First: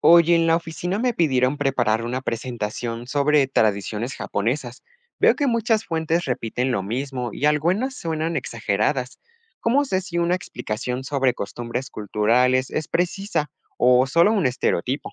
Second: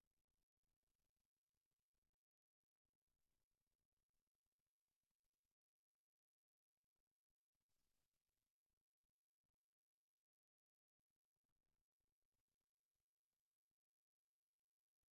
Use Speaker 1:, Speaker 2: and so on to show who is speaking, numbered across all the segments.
Speaker 1: Oye, en la oficina me pidieron preparar una presentación sobre tradiciones japonesas. Veo que muchas fuentes repiten lo mismo y algunas suenan exageradas. ¿Cómo sé si una explicación sobre costumbres culturales es precisa o solo un estereotipo?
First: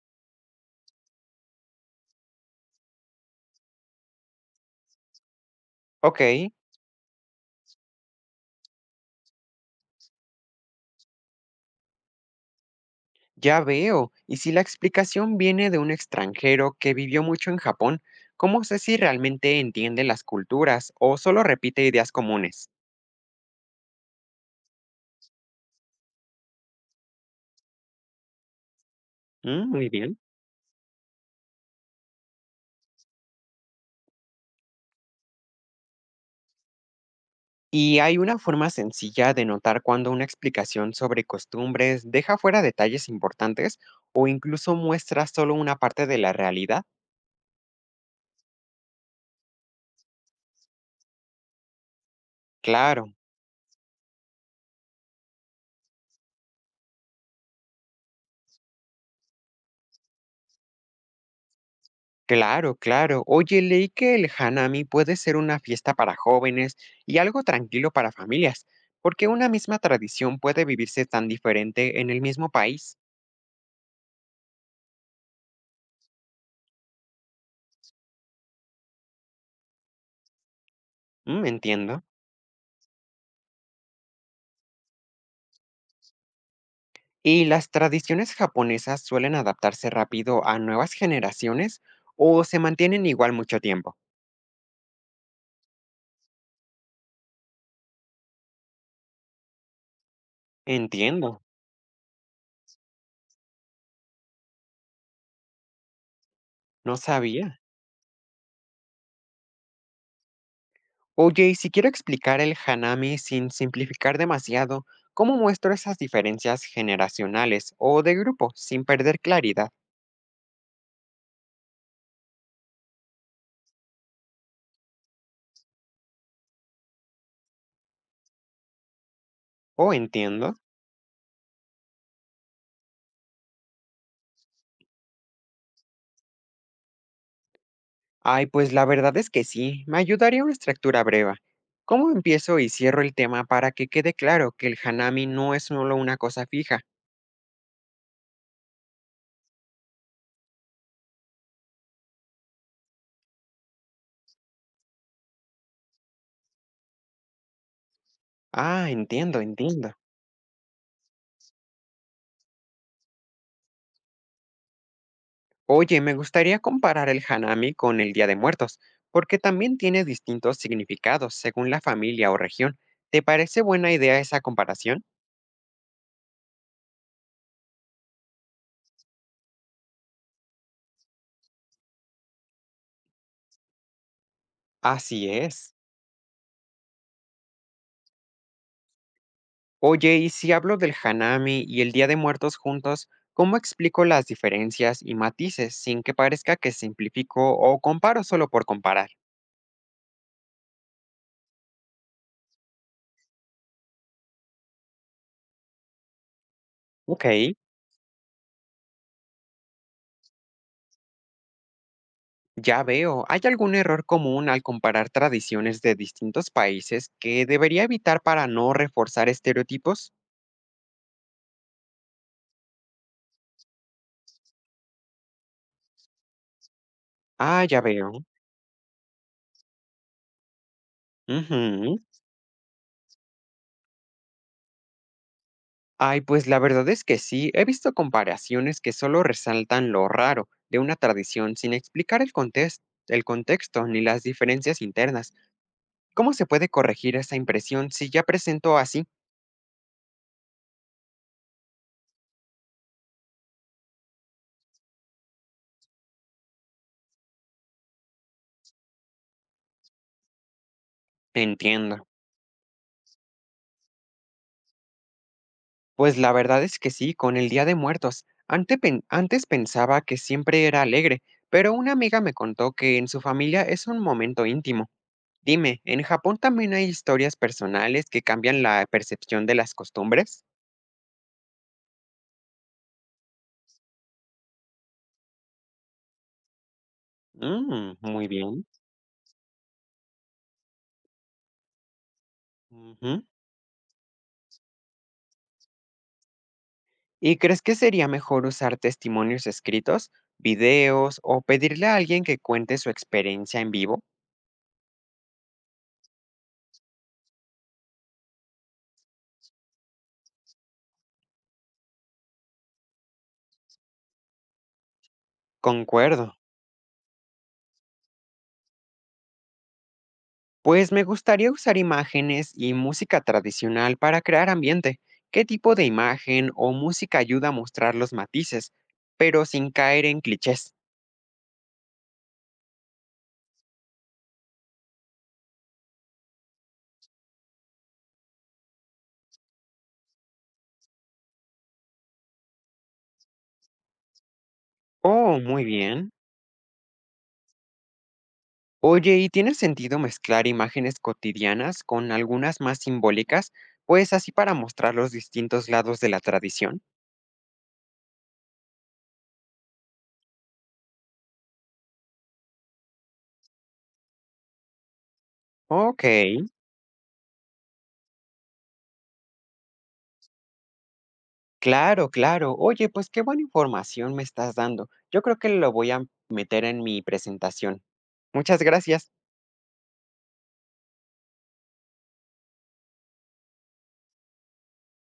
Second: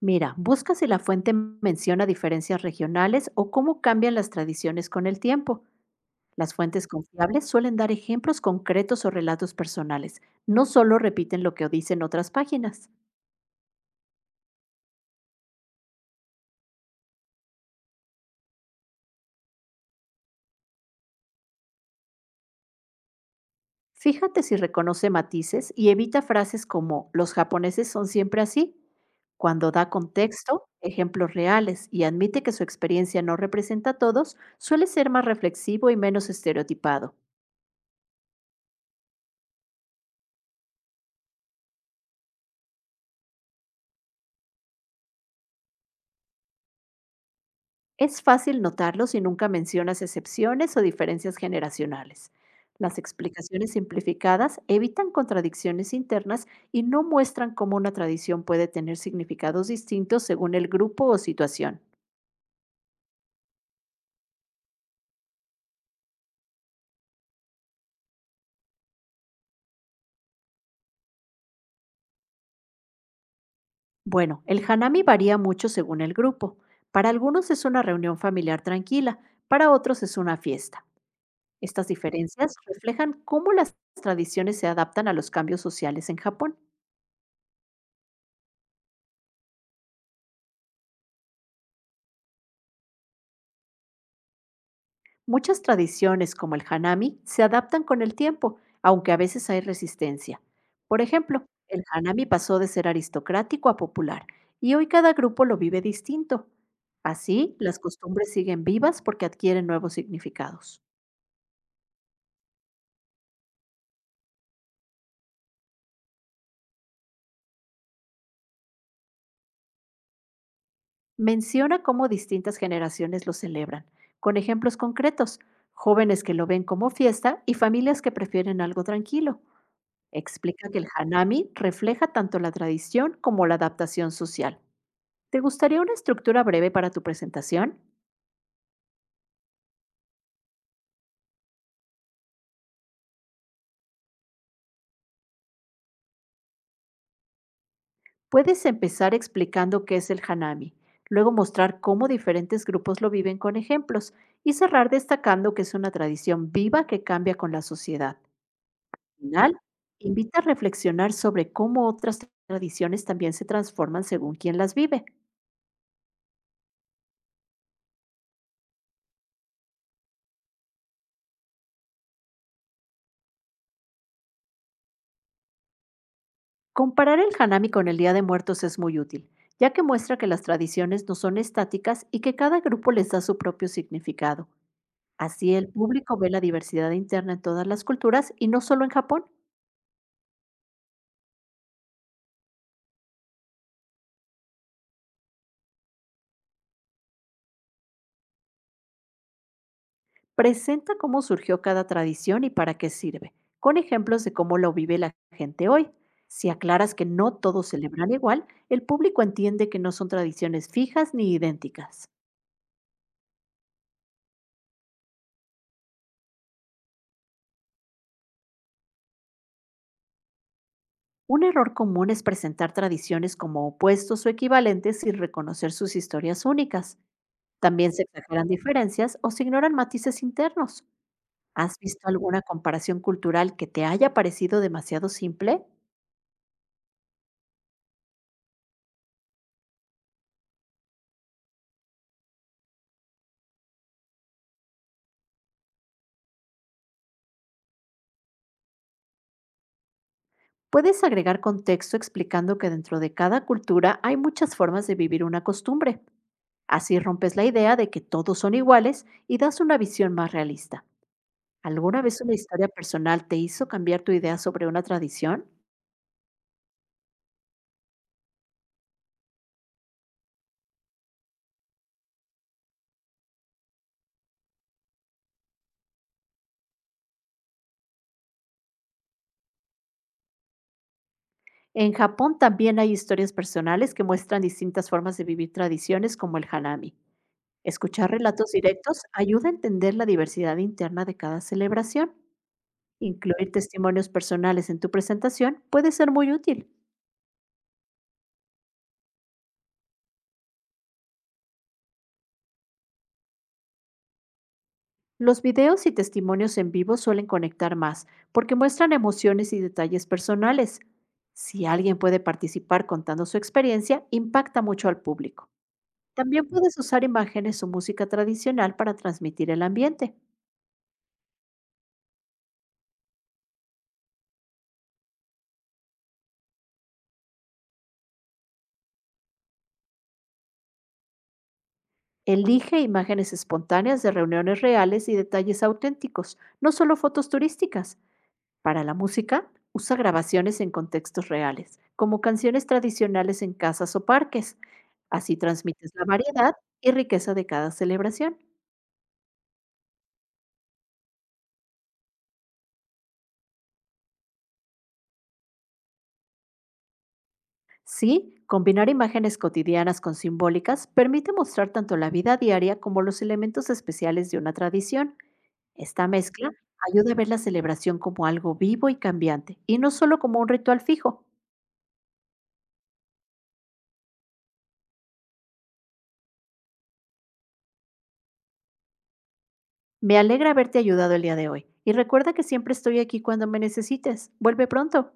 Speaker 2: Mira, busca si la fuente menciona diferencias regionales o cómo cambian las tradiciones con el tiempo.
Speaker 1: Ok,
Speaker 2: Las fuentes confiables suelen dar ejemplos concretos o relatos personales, no solo repiten lo que dicen otras páginas.
Speaker 1: ya veo. Y si la explicación viene de un extranjero que vivió mucho en Japón, ¿cómo sé si realmente entiende las culturas o solo repite ideas comunes?
Speaker 2: Fíjate si reconoce matices y evita frases como los japoneses son siempre así.
Speaker 1: Mm,
Speaker 2: Cuando
Speaker 1: muy
Speaker 2: da
Speaker 1: bien.
Speaker 2: contexto, ejemplos reales y admite que su experiencia no representa a todos, suele ser más reflexivo y menos estereotipado.
Speaker 1: Y hay una forma sencilla de notar cuando una explicación sobre costumbres deja fuera detalles importantes o incluso muestra solo una parte de la realidad.
Speaker 2: Es fácil notarlo si nunca mencionas excepciones o diferencias generacionales. Las
Speaker 1: Claro,
Speaker 2: explicaciones simplificadas evitan contradicciones internas y no muestran cómo una tradición puede tener significados distintos según el grupo o situación.
Speaker 1: claro, claro. Oye, leí que el Hanami puede ser una fiesta para jóvenes y algo tranquilo para familias. ¿Por qué una misma tradición puede vivirse tan diferente en el mismo país?
Speaker 2: Bueno, el hanami varía mucho según el grupo. Para algunos es una reunión familiar tranquila, para otros es una fiesta.
Speaker 1: Mm,
Speaker 2: Estas
Speaker 1: entiendo.
Speaker 2: diferencias reflejan cómo las tradiciones se adaptan a los cambios sociales en Japón.
Speaker 1: ¿Y las tradiciones japonesas suelen adaptarse rápido a nuevas generaciones o se mantienen igual mucho tiempo?
Speaker 2: Muchas tradiciones, como el hanami, se adaptan con el tiempo, aunque a veces hay resistencia. Por
Speaker 1: Entiendo.
Speaker 2: ejemplo, el hanami pasó de ser aristocrático a popular, y hoy cada grupo lo vive distinto.
Speaker 1: No
Speaker 2: Así,
Speaker 1: sabía.
Speaker 2: las costumbres siguen vivas porque adquieren nuevos significados.
Speaker 1: Oye, y si quiero explicar el hanami sin simplificar demasiado, ¿cómo muestro esas diferencias generacionales o de grupo sin perder claridad?
Speaker 2: Menciona cómo distintas generaciones lo celebran, con ejemplos concretos, jóvenes que lo ven como fiesta y familias que prefieren algo tranquilo.
Speaker 1: ¿O entiendo?
Speaker 2: Explica que el hanami refleja tanto la tradición como la adaptación social. ¿Te gustaría una estructura breve para tu presentación?
Speaker 1: Ay, pues la verdad es que sí, me ayudaría una estructura breve. ¿Cómo empiezo y cierro el tema para que quede claro que el hanami no es solo una cosa fija?
Speaker 2: Puedes empezar explicando qué es el hanami, luego mostrar cómo diferentes grupos lo viven con ejemplos y cerrar destacando que es una tradición viva que cambia con la sociedad. Al
Speaker 1: Ah, entiendo,
Speaker 2: final,
Speaker 1: entiendo.
Speaker 2: invita a reflexionar sobre cómo otras tradiciones también se transforman según quien las vive.
Speaker 1: Oye, me gustaría comparar el hanami con el Día de Muertos, porque también tiene distintos significados según la familia o región. ¿Te parece buena idea esa comparación?
Speaker 2: Comparar el hanami con el Día de Muertos es muy útil, ya que muestra que las tradiciones no son estáticas y que cada grupo les da su propio significado.
Speaker 1: Así
Speaker 2: Así el
Speaker 1: es.
Speaker 2: público ve la diversidad interna en todas las culturas y no solo en Japón.
Speaker 1: Oye, y si hablo del hanami y el Día de Muertos juntos, ¿cómo explico las diferencias y matices sin que parezca que simplifico o comparo solo por comparar?
Speaker 2: Presenta cómo surgió cada tradición y para qué sirve, con ejemplos de cómo lo vive la gente hoy. Si aclaras que
Speaker 1: Ok,
Speaker 2: no todos celebran igual, el público entiende que no son tradiciones fijas ni idénticas.
Speaker 1: ya veo. ¿Hay algún error común al comparar tradiciones de distintos países que debería evitar para no reforzar estereotipos?
Speaker 2: Un error común es presentar tradiciones como opuestos o equivalentes sin reconocer sus historias únicas.
Speaker 1: Ah, ya
Speaker 2: También se
Speaker 1: veo.
Speaker 2: exageran diferencias o se ignoran matices internos. ¿Has
Speaker 1: Ujú.
Speaker 2: visto alguna comparación cultural que te haya parecido demasiado simple?
Speaker 1: Ay, pues la verdad es que sí, he visto comparaciones que solo resaltan lo raro de una tradición sin explicar el contexto ni las diferencias internas. ¿Cómo se puede corregir esa impresión si ya presentó así?
Speaker 2: Puedes agregar contexto explicando que dentro de cada cultura hay muchas formas de vivir una costumbre. Así rompes la idea de que todos son iguales y das una visión más realista. ¿Alguna
Speaker 1: Entiendo.
Speaker 2: vez una historia personal te hizo cambiar tu idea sobre una tradición?
Speaker 1: Pues la verdad es que sí, con el Día de Muertos. Antes pensaba que siempre era alegre, pero una amiga me contó que en su familia es un momento íntimo. Dime, ¿en Japón también hay historias personales que cambian la percepción de las costumbres?
Speaker 2: En Japón también hay historias personales que muestran distintas formas de vivir tradiciones como el hanami.
Speaker 1: Mm,
Speaker 2: Escuchar
Speaker 1: muy
Speaker 2: relatos
Speaker 1: bien.
Speaker 2: directos ayuda a entender la diversidad interna de cada celebración.
Speaker 1: Ujú.
Speaker 2: Incluir testimonios personales en tu presentación puede ser muy útil.
Speaker 1: ¿Y crees que sería mejor usar testimonios escritos, videos o pedirle a alguien que cuente su experiencia en vivo?
Speaker 2: Los videos y testimonios en vivo suelen conectar más porque muestran emociones y detalles personales. Si alguien puede participar contando su experiencia, impacta mucho al público.
Speaker 1: Concuerdo.
Speaker 2: También puedes usar imágenes o música tradicional para transmitir el ambiente.
Speaker 1: Pues me gustaría usar imágenes y música tradicional para crear ambiente. ¿Qué tipo de imagen o música ayuda a mostrar los matices, pero sin caer en clichés?
Speaker 2: Elige imágenes espontáneas de reuniones reales y detalles auténticos, no solo fotos turísticas. Para la música, usa grabaciones en contextos reales, como canciones tradicionales en casas o parques. Así
Speaker 1: Oh, muy
Speaker 2: transmites la
Speaker 1: bien.
Speaker 2: variedad y riqueza de cada celebración.
Speaker 1: Oye, ¿y tiene sentido mezclar imágenes cotidianas con algunas más simbólicas? Pues así para mostrar los distintos lados de la tradición.
Speaker 2: Sí, combinar imágenes cotidianas con simbólicas permite mostrar tanto la vida diaria como los elementos especiales de una tradición.
Speaker 1: Ok,
Speaker 2: Esta mezcla ayuda a ver la celebración como algo vivo y cambiante, y no solo como un ritual fijo.
Speaker 1: claro, claro. Oye, pues qué buena información me estás dando. Yo creo que lo voy a meter en mi presentación. Muchas gracias.
Speaker 2: Me alegra haberte ayudado el día de hoy, y recuerda que siempre estoy aquí cuando me necesites. Vuelve pronto.